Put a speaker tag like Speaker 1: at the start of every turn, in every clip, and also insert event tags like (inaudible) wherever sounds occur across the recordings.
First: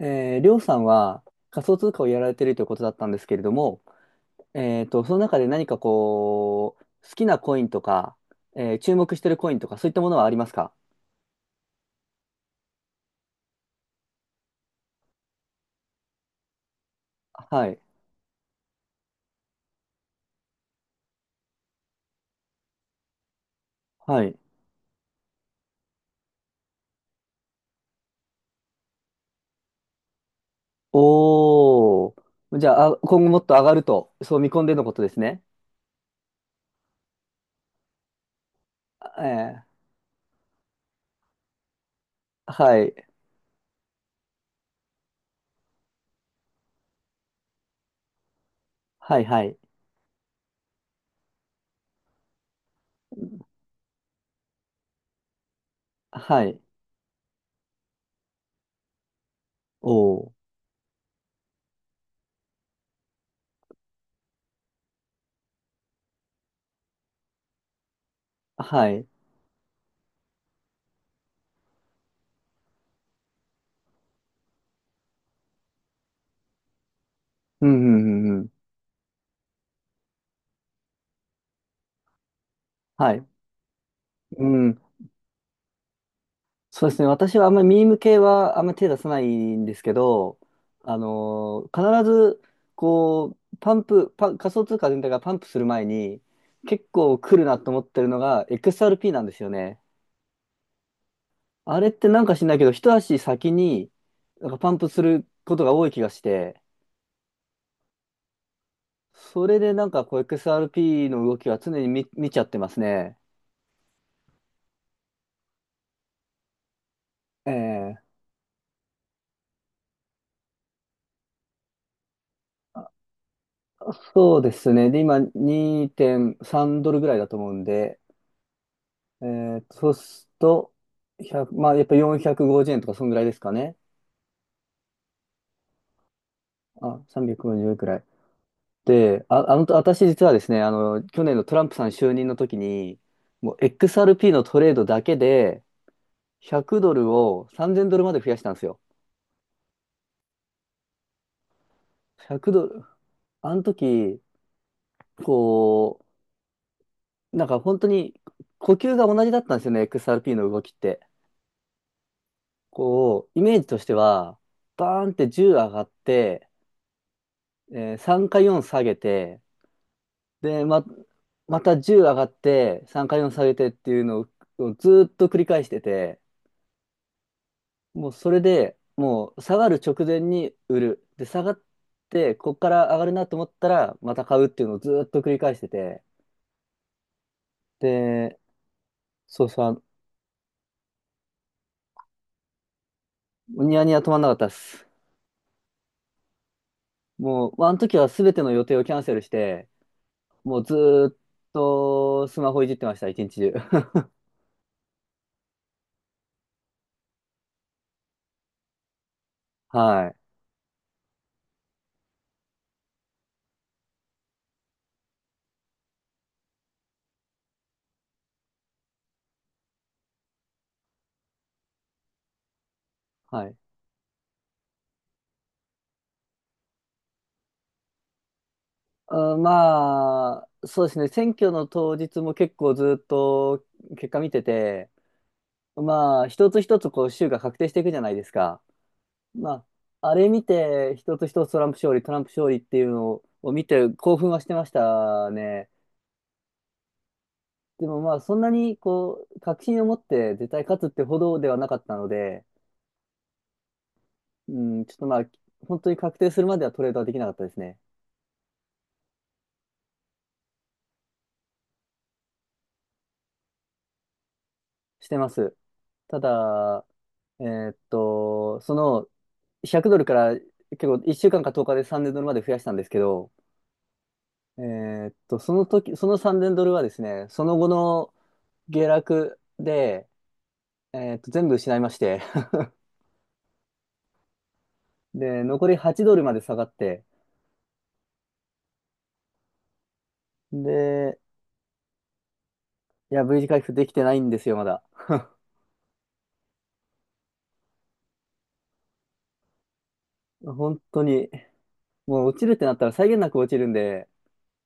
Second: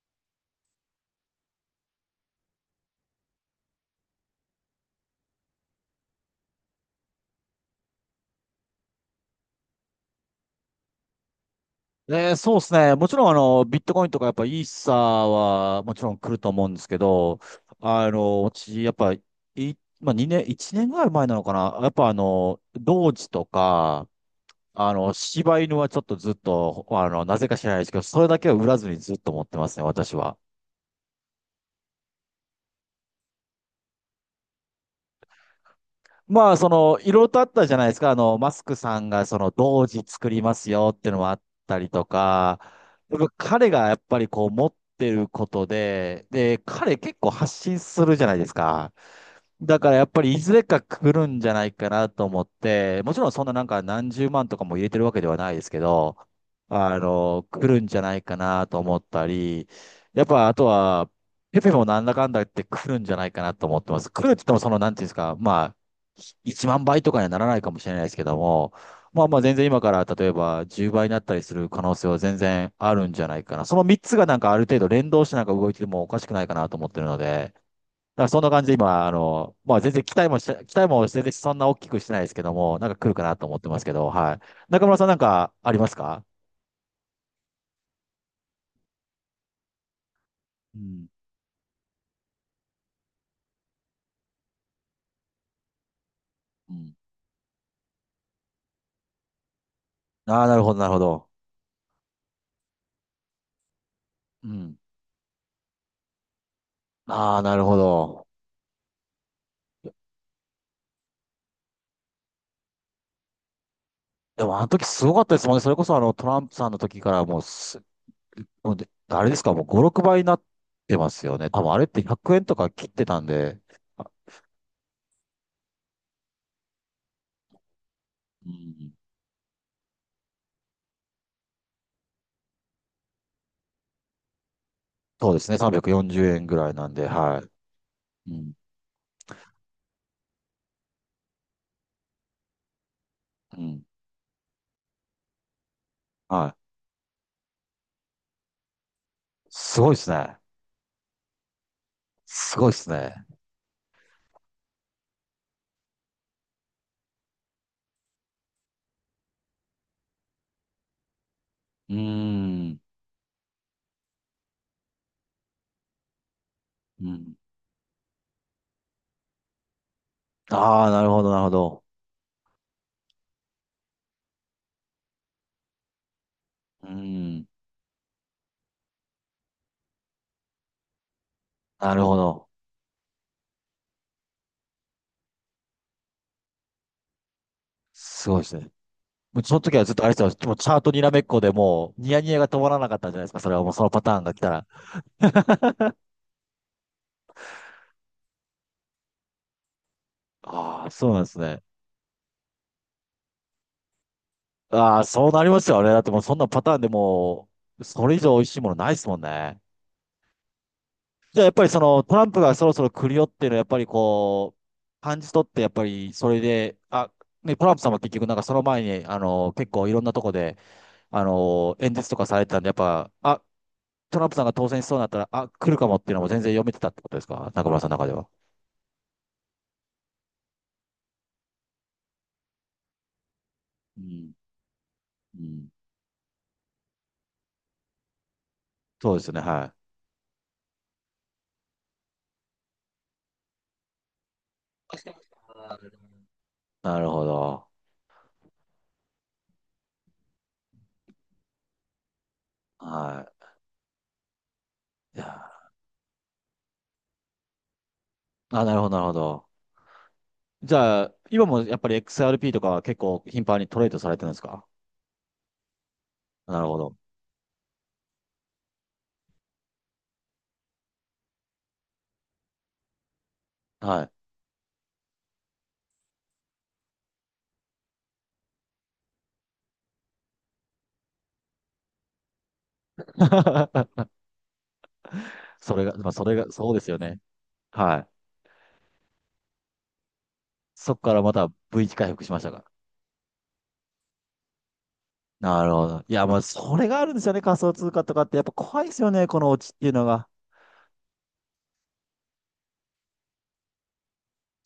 Speaker 1: りょうさんは仮想通貨をやられているということだったんですけれども、その中で何かこう、好きなコインとか、注目しているコインとか、そういったものはありますか？
Speaker 2: そうですね。もちろん、ビットコインとか、やっぱ、イーサーは、もちろん来ると思うんですけど、
Speaker 1: はい。
Speaker 2: あの、私、やっぱ、い、まあ、2年、1年ぐらい前なのかな。やっぱ、あの、同時とか、
Speaker 1: はい。
Speaker 2: 柴犬はちょっとずっと、なぜか知らないですけど、それだけは売らずにずっと持ってますね、私は。
Speaker 1: おー。じゃあ、今後もっと上がると、そう見込んでのことですね。
Speaker 2: まあ、その、いろいろとあったじゃないですか。マスクさん
Speaker 1: あ
Speaker 2: が、その、
Speaker 1: え
Speaker 2: 同時作りますよっていうのもあったりとか、
Speaker 1: はい。
Speaker 2: やっぱ彼がやっぱりこう持ってることで、で、彼結構発信するじゃないですか。
Speaker 1: はい、はい。
Speaker 2: だからやっぱりいずれか来るんじゃないかなと思って、もちろんそんななんか何十万とかも入れてるわけではないですけど、
Speaker 1: はい。
Speaker 2: 来るんじゃないかなと思ったり、や
Speaker 1: お
Speaker 2: っ
Speaker 1: ー。
Speaker 2: ぱあとは、ペペもなんだかんだ言って来るんじゃないかなと思ってます。来るって言ってもその、なんていうんですか、まあ、1万倍とかにはならないかもしれないですけども、
Speaker 1: はい。
Speaker 2: まあまあ全然今から例えば10倍になったりする可能性は全然あるんじゃないかな。その3つがなんかある程度連動してなんか動いてもおかしくないかなと思ってるので、だ
Speaker 1: うん、う
Speaker 2: か
Speaker 1: ん、
Speaker 2: ら
Speaker 1: うん。う
Speaker 2: そん
Speaker 1: ん。
Speaker 2: な感じで今、まあ全然期待もし期待も全然そんな大きくしてないですけども、なんか来
Speaker 1: は
Speaker 2: るか
Speaker 1: い。
Speaker 2: なと思ってますけど、はい。
Speaker 1: うん。
Speaker 2: 中村さんなんかありますか？
Speaker 1: そうですね。私はあんまりミーム系はあんまり手出さないんですけど、
Speaker 2: うん。
Speaker 1: 必ず、こう、パンプ、パン、仮想通貨全体がパンプする前に、
Speaker 2: う
Speaker 1: 結
Speaker 2: ん。
Speaker 1: 構来るなと思ってるのが XRP なんですよね。
Speaker 2: ああ、なるほど、なるほど。
Speaker 1: あれってなんか知んないけど、一足先にな
Speaker 2: う
Speaker 1: んかパン
Speaker 2: ん。
Speaker 1: プすることが多い気がして、
Speaker 2: ああ、なるほど。
Speaker 1: それでなんかこう XRP の動きは常に見ちゃってますね。
Speaker 2: でもあの時すごかったですもんね。それこそあのトランプさんの時から
Speaker 1: ええ
Speaker 2: もうであれですか、もう5、6倍になってますよね。多分あれって100円とか切ってたんで、あ
Speaker 1: そうですね。で、今2.3ドルぐらいだと思うんで、
Speaker 2: うん、
Speaker 1: そうすると、1、まあ、やっぱ450円とか、そんぐらいですかね。
Speaker 2: そうですね、340円ぐらいなん
Speaker 1: あ、
Speaker 2: で、は
Speaker 1: 350円、ごじゅうえんくらい。
Speaker 2: い。うん、
Speaker 1: で、私実はですね、去年のトランプさん就任の時に、もう
Speaker 2: うん、
Speaker 1: XRP のトレードだけで、
Speaker 2: はい。
Speaker 1: 100ドルを3000ドルまで増やしたんですよ。
Speaker 2: すごいですね。
Speaker 1: 100
Speaker 2: す
Speaker 1: ド
Speaker 2: ごいで
Speaker 1: ル。
Speaker 2: すね。
Speaker 1: あの時、こう、なんか本当に呼吸が同じだったんですよね、XRP の動きって。
Speaker 2: うーん。
Speaker 1: こう、イメージとしては、バーンって10上がって、
Speaker 2: うん。
Speaker 1: 3か4下げて、で、
Speaker 2: ああ、なるほど、なるほ
Speaker 1: また
Speaker 2: ど。
Speaker 1: 10上がって、3回も下げてっていうのをずーっと繰り返してて、
Speaker 2: うーん。
Speaker 1: もうそれでもう下がる直前に売る。で、下がっ
Speaker 2: なるほ
Speaker 1: て、
Speaker 2: ど。
Speaker 1: こっから上がるなと思ったら、また買うっていうのをずーっと繰り返してて、
Speaker 2: す
Speaker 1: で、
Speaker 2: ごいですね。も
Speaker 1: そ
Speaker 2: う
Speaker 1: う
Speaker 2: その
Speaker 1: そ
Speaker 2: 時
Speaker 1: う、
Speaker 2: はずっとあれですよ。もうチャートにらめっこでもう、ニヤニヤが止まらなかったんじゃないですか。それはもう
Speaker 1: ニ
Speaker 2: そ
Speaker 1: ヤ
Speaker 2: の
Speaker 1: ニヤ
Speaker 2: パ
Speaker 1: 止ま
Speaker 2: ター
Speaker 1: ん
Speaker 2: ン
Speaker 1: なか
Speaker 2: が
Speaker 1: っ
Speaker 2: 来
Speaker 1: た
Speaker 2: た
Speaker 1: で
Speaker 2: ら。
Speaker 1: す。もう、まあ、あの時は全ての予定をキャンセルして、もうず
Speaker 2: ああ、
Speaker 1: ー
Speaker 2: そう
Speaker 1: っ
Speaker 2: なんですね。
Speaker 1: とスマホいじってました、一日中。(laughs)
Speaker 2: ああ、そうなりますよね。だってもうそんなパターンでもう、それ以上美味しいものないですもんね。
Speaker 1: はい。
Speaker 2: じゃあやっぱりそのトランプがそろそろ来るよっていうのはやっぱりこう、感じ取ってやっぱりそれで、あ、ね、トランプさんは結局なんかその前に、結構いろんなとこで、あのー演説とかされてたんで、やっぱ、あ、
Speaker 1: はい。
Speaker 2: トランプさんが当選しそうになったら、あ、来るかもっていうのも全然読めてたってことですか中村さんの中では。
Speaker 1: まあ、そうですね、選挙の当日も結構ずっと
Speaker 2: う
Speaker 1: 結果見
Speaker 2: ん。
Speaker 1: てて、
Speaker 2: うん。
Speaker 1: まあ、一つ一つこう州が確定していくじゃないですか。
Speaker 2: そうですよね、
Speaker 1: ま
Speaker 2: はい。
Speaker 1: あ、あれ見て、一つ一つトランプ勝利、トランプ勝利っていうのを見て興奮はしてましたね。
Speaker 2: なるほど。
Speaker 1: でもまあ、そんなにこう、確信を持って絶対勝つってほどではなかったので、
Speaker 2: は
Speaker 1: うん、ちょっとま
Speaker 2: い。い
Speaker 1: あ、
Speaker 2: や
Speaker 1: 本当に確定するまではトレードはできなかったですね。
Speaker 2: ー、あ、なるほど、なるほど。じゃあ、今もやっぱり XRP とかは結構頻繁にトレードされてるんですか？
Speaker 1: してます。た
Speaker 2: なるほ
Speaker 1: だ、
Speaker 2: ど。
Speaker 1: えーっと、その、100ドルから結構1週間か10日で3000ドルまで増やしたんですけど、
Speaker 2: はい。
Speaker 1: その時、その3000ドルはですね、その後の下落で、全部失いまして、
Speaker 2: (laughs)
Speaker 1: (laughs) で、残
Speaker 2: そ
Speaker 1: り
Speaker 2: れが、
Speaker 1: 8
Speaker 2: まあ、
Speaker 1: ドル
Speaker 2: そ
Speaker 1: ま
Speaker 2: れ
Speaker 1: で
Speaker 2: が、
Speaker 1: 下が
Speaker 2: そ
Speaker 1: っ
Speaker 2: うですよ
Speaker 1: て、
Speaker 2: ね。はい。そこか
Speaker 1: で、
Speaker 2: らまた V 字回復しましたか？
Speaker 1: いや、V 字回復できてないんですよ、まだ。
Speaker 2: なるほど。いや、もうそれがあるんですよね、仮想通貨とかって。やっぱ怖いですよね、このオチっていうのが。
Speaker 1: 本当に、もう落ちるってなったら際限なく落ちるんで、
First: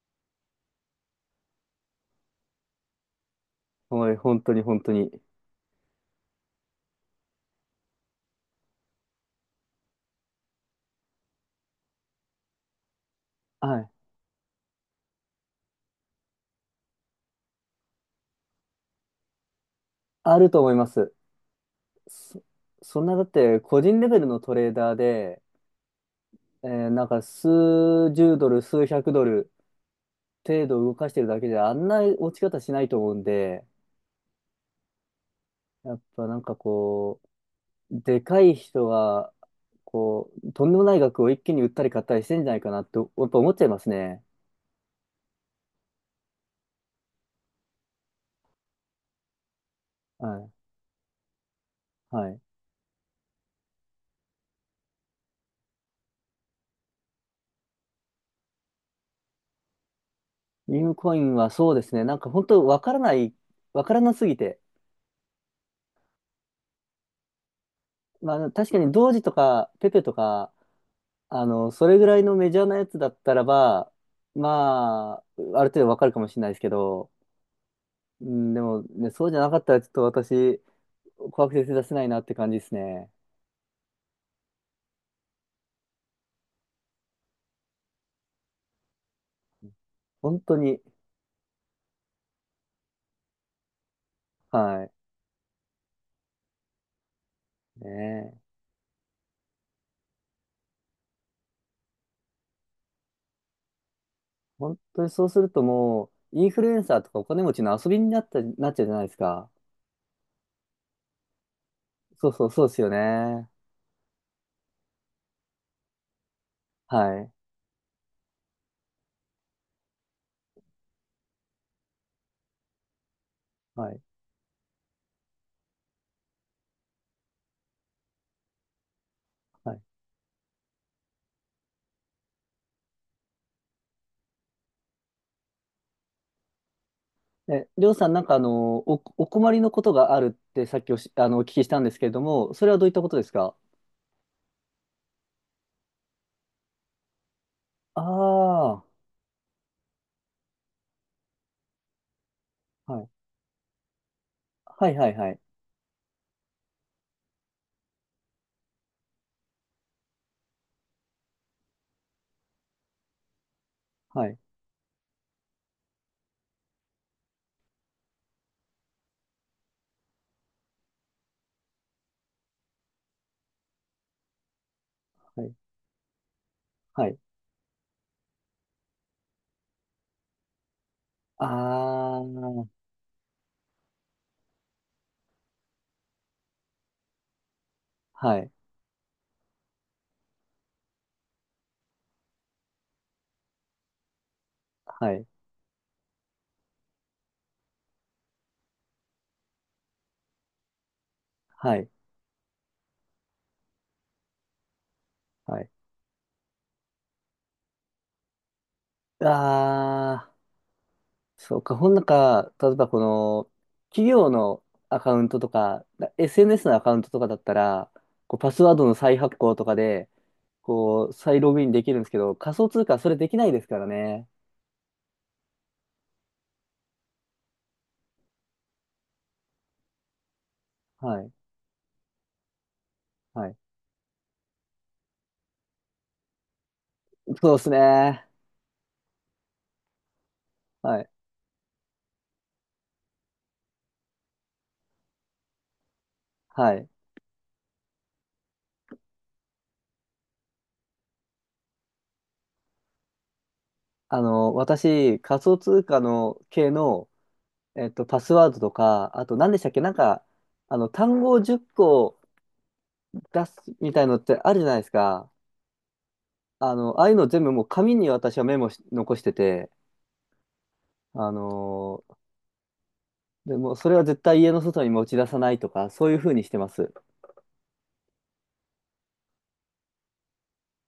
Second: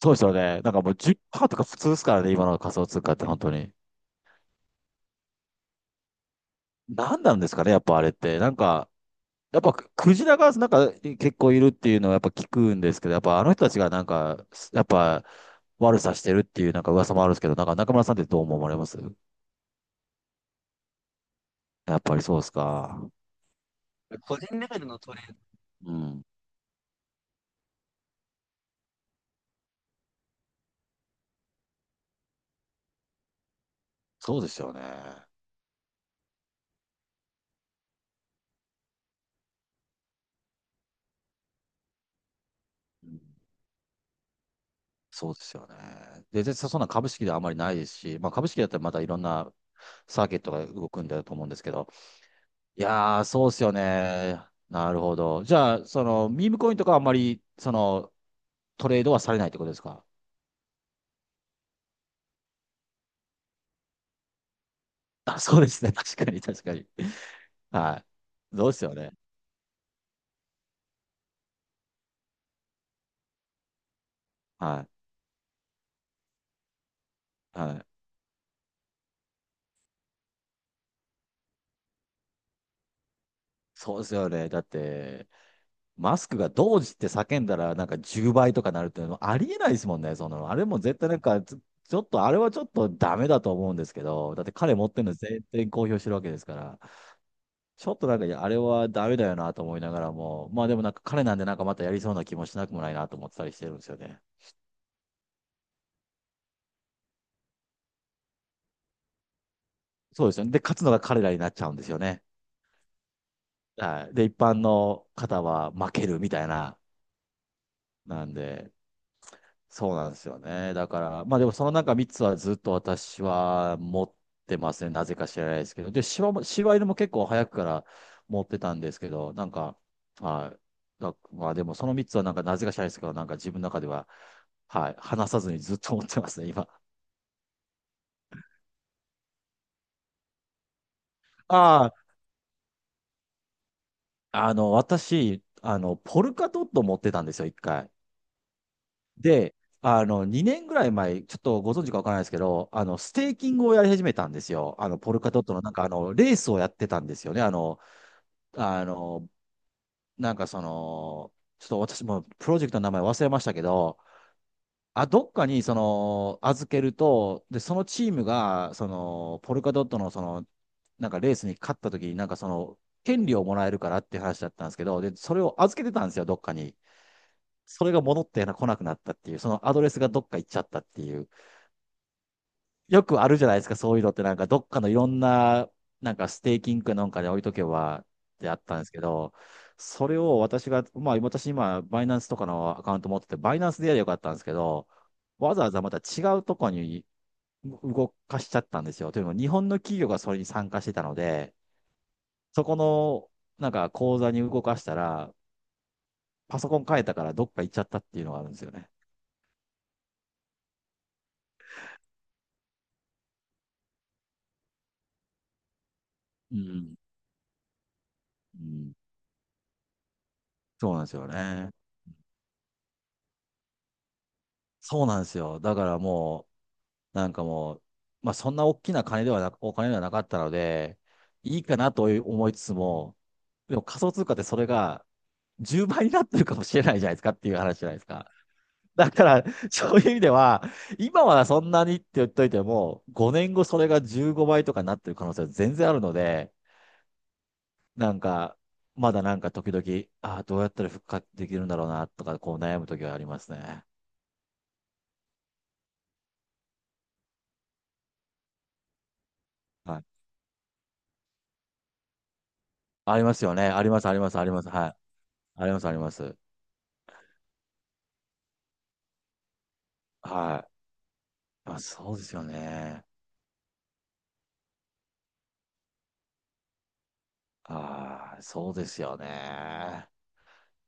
Speaker 2: そうですよね。なんかもう10%とか普通ですからね、今の仮想通貨って本当に。
Speaker 1: おい、本当に本当に。
Speaker 2: 何なんですかね、やっぱあれって。なんか、やっぱクジラがなんか結構いるっていうのはやっぱ聞くんですけど、やっぱあの人たち
Speaker 1: は
Speaker 2: が
Speaker 1: い。
Speaker 2: なんか、やっぱ悪さしてるっていうなんか噂もあるんですけど、なんか中村さんってどう思われます？
Speaker 1: あると思います。
Speaker 2: やっぱりそう
Speaker 1: そ、
Speaker 2: です
Speaker 1: そん
Speaker 2: か。
Speaker 1: なだって個人レベルのトレーダーで、
Speaker 2: うん。
Speaker 1: なんか数十ドル、数百ドル程度動かしてるだけじゃあんな落ち方しないと思うんで、
Speaker 2: そうですよね。
Speaker 1: やっぱなんかこう、でかい人は、こう、とんでもない額を一気に売ったり買ったりしてんじゃないかなってや
Speaker 2: う
Speaker 1: っ
Speaker 2: ん
Speaker 1: ぱ思っちゃいますね。
Speaker 2: そうですよね。で、そんな株式ではあまりないですし、まあ、株式だったらまたいろんなサーキ
Speaker 1: は
Speaker 2: ット
Speaker 1: い。
Speaker 2: が動くんだと思うんですけど、
Speaker 1: はい。
Speaker 2: いやー、そうですよね。なるほど。じゃあ、その、ミームコインとかはあんまり、その、トレードはされないってことですか？
Speaker 1: ビームコインはそうですね。なんか本当わからない、わからなすぎて。
Speaker 2: (laughs) あ、そうですね。(laughs) 確かに、確かに。は
Speaker 1: まあ
Speaker 2: い。そ
Speaker 1: 確
Speaker 2: うで
Speaker 1: か
Speaker 2: す
Speaker 1: に
Speaker 2: よ
Speaker 1: ドー
Speaker 2: ね。
Speaker 1: ジとかペペとか、それぐらいのメジャーなやつだったらば、
Speaker 2: は
Speaker 1: まあ、ある程度わかるかもしれないですけど、
Speaker 2: い。はい。
Speaker 1: うん、でもね、そうじゃなかったらちょっと私、怖くて手出せないなって感じですね。
Speaker 2: そうですよね。だって、マスクがどうって叫んだら、なんか10倍とかなるっていうのはありえないですもんね、そ
Speaker 1: 本
Speaker 2: の、あ
Speaker 1: 当
Speaker 2: れも
Speaker 1: に。
Speaker 2: 絶対なんか、ちょっと、あれはちょっとダメだと思うんですけど、だって彼
Speaker 1: は
Speaker 2: 持っ
Speaker 1: い。
Speaker 2: てるの全然公表してるわけですから、
Speaker 1: ね
Speaker 2: ちょっとなんか、い
Speaker 1: え。
Speaker 2: やあれはダメだよなと思いながらも、まあでもなんか彼なんでなんかまたやりそうな気もしなくもないなと思ってたりしてるんですよね。
Speaker 1: 本当にそうするともう、インフルエンサーとかお金持ちの遊びになっちゃうじゃないですか。
Speaker 2: そうですよね。で、勝つのが彼らになっちゃうんですよね。
Speaker 1: そうそう、そうですよね。
Speaker 2: はい。で、一般の方は負けるみたいな、
Speaker 1: はい。
Speaker 2: なんで、そうなんですよね。だから、まあでもその中3つはずっと私は
Speaker 1: はい。
Speaker 2: 持ってますね。なぜか知らないですけど。で、柴犬も結構早くから持ってたんですけど、なん
Speaker 1: は
Speaker 2: か、
Speaker 1: い。
Speaker 2: はい。だまあでもその3つはなんかなぜか知らないですけど、なんか自分の中では、はい。離さずにずっと持ってますね、今。
Speaker 1: え、りょうさん、なんかお困りのことがあるってさっきお聞きしたん
Speaker 2: あ
Speaker 1: で
Speaker 2: あ、
Speaker 1: すけれども、それはどういったことですか？
Speaker 2: 私、ポルカドット持ってたんですよ、一回。
Speaker 1: ああー。
Speaker 2: で、2年ぐらい前、ちょっとご存知かわからないですけど、
Speaker 1: はい。
Speaker 2: ステーキングをやり始めたんですよ。
Speaker 1: は
Speaker 2: あ
Speaker 1: い
Speaker 2: の、
Speaker 1: は
Speaker 2: ポ
Speaker 1: い
Speaker 2: ル
Speaker 1: は
Speaker 2: カ
Speaker 1: い。
Speaker 2: ドットのなんかあの、レースをやってたんですよね。あの、なんかその、ちょっと私もプロジェクトの名前忘れましたけど、
Speaker 1: はい。
Speaker 2: あ、どっかにその、預けると、で、そのチームが、その、ポルカドットのその、なんかレースに勝った時になんかその、権利をもらえるからっていう話だったんですけど、で、それ
Speaker 1: はい。
Speaker 2: を預けてたんですよ、どっかに。
Speaker 1: はい。
Speaker 2: それが戻ってな来なくなったっていう、そのアドレスがどっか行っちゃったっていう。
Speaker 1: あー。
Speaker 2: よくあるじゃないですか、そういうのってなんか、どっかのいろんな、なんかステーキングかなんかで置いとけばっ
Speaker 1: は
Speaker 2: て
Speaker 1: い。
Speaker 2: あったんですけど、それを私が、まあ私今、バイナンスとかのアカウント持ってて、バイナンスでやればよかったんですけど、
Speaker 1: はい。
Speaker 2: わざわざまた違うとこに動かしちゃったんですよ。というのも、日本の企業がそれに参加してたので、
Speaker 1: はい。
Speaker 2: そこの、なんか口座に動かしたら、
Speaker 1: はい。
Speaker 2: パソコン変えたからどっか行っちゃったっていうのがあるんですよね。
Speaker 1: あー。そうか。ほんなんか、例えばこの、企業のアカウントとか、
Speaker 2: う
Speaker 1: SNS のアカ
Speaker 2: ん。
Speaker 1: ウントとかだったら、こうパス
Speaker 2: う
Speaker 1: ワード
Speaker 2: ん、
Speaker 1: の再発行とかで、
Speaker 2: そうなん
Speaker 1: こ
Speaker 2: で
Speaker 1: う、
Speaker 2: すよ
Speaker 1: 再ログイ
Speaker 2: ね。
Speaker 1: ンできるんですけど、仮想通貨はそれできないですからね。
Speaker 2: そうなんですよ。だからもう、なんかもう、まあそんな大きな金ではな、お金ではなかったので、
Speaker 1: はい。
Speaker 2: いいかなと思いつつも、
Speaker 1: はい。
Speaker 2: でも仮想通貨ってそれが10倍になってるかもしれないじゃないですかってい
Speaker 1: そう
Speaker 2: う
Speaker 1: です
Speaker 2: 話じゃないです
Speaker 1: ね。
Speaker 2: か。だから、そういう意味では、
Speaker 1: はい。
Speaker 2: 今はそんなにって言っといても、5年後それが15倍とかになってる可能性は全然あるので、
Speaker 1: はい。
Speaker 2: なんか、まだなんか時々、ああ、どうやったら復活できるんだろうなとか、こう悩む時はありますね。
Speaker 1: 私、仮想通貨の系の、パスワードとか、あと何でしたっけなん
Speaker 2: はい。
Speaker 1: か、単語を10個
Speaker 2: あります
Speaker 1: 出
Speaker 2: よ
Speaker 1: す
Speaker 2: ね。あり
Speaker 1: み
Speaker 2: ま
Speaker 1: た
Speaker 2: す、
Speaker 1: い
Speaker 2: あ
Speaker 1: の
Speaker 2: り
Speaker 1: っ
Speaker 2: ます、
Speaker 1: て
Speaker 2: あり
Speaker 1: ある
Speaker 2: ま
Speaker 1: じ
Speaker 2: す。
Speaker 1: ゃないで
Speaker 2: は
Speaker 1: す
Speaker 2: い。
Speaker 1: か。
Speaker 2: あります、あります。
Speaker 1: ああいうの全部もう紙に私はメモし、残してて、
Speaker 2: はい。
Speaker 1: あ
Speaker 2: あ、
Speaker 1: の
Speaker 2: そ
Speaker 1: ー
Speaker 2: うですよね。
Speaker 1: でもそれは絶対家の外に持ち出さないとか、そういうふうにしてます。
Speaker 2: ああ、そうですよね。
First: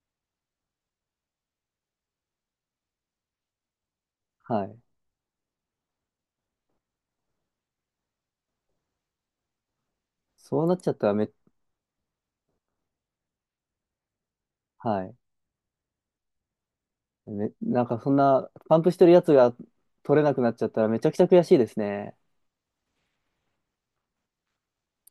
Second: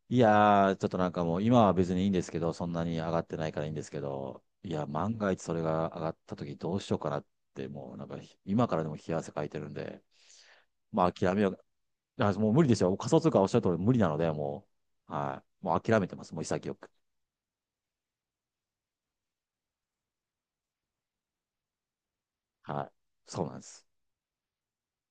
Speaker 2: いやー、ちょっとなんかもう今は別にいいんですけど、そんなに上がってないからいいんですけど、
Speaker 1: は
Speaker 2: い
Speaker 1: い。
Speaker 2: や、万が一それが上がった時どうしようかなって、もうなんか今からでも冷や汗かいてるんで、
Speaker 1: そうなっちゃっ
Speaker 2: ま
Speaker 1: た
Speaker 2: あ
Speaker 1: ら
Speaker 2: 諦めよう。あ、もう無理ですよ。仮想通貨おっしゃる通り無理なので、も
Speaker 1: は
Speaker 2: う、
Speaker 1: い。
Speaker 2: はい。もう諦めてます。もう潔く。
Speaker 1: なんかそんな、パンプしてるやつが取れなくなっちゃったらめちゃくちゃ悔しいですね。
Speaker 2: はい。そうなんです。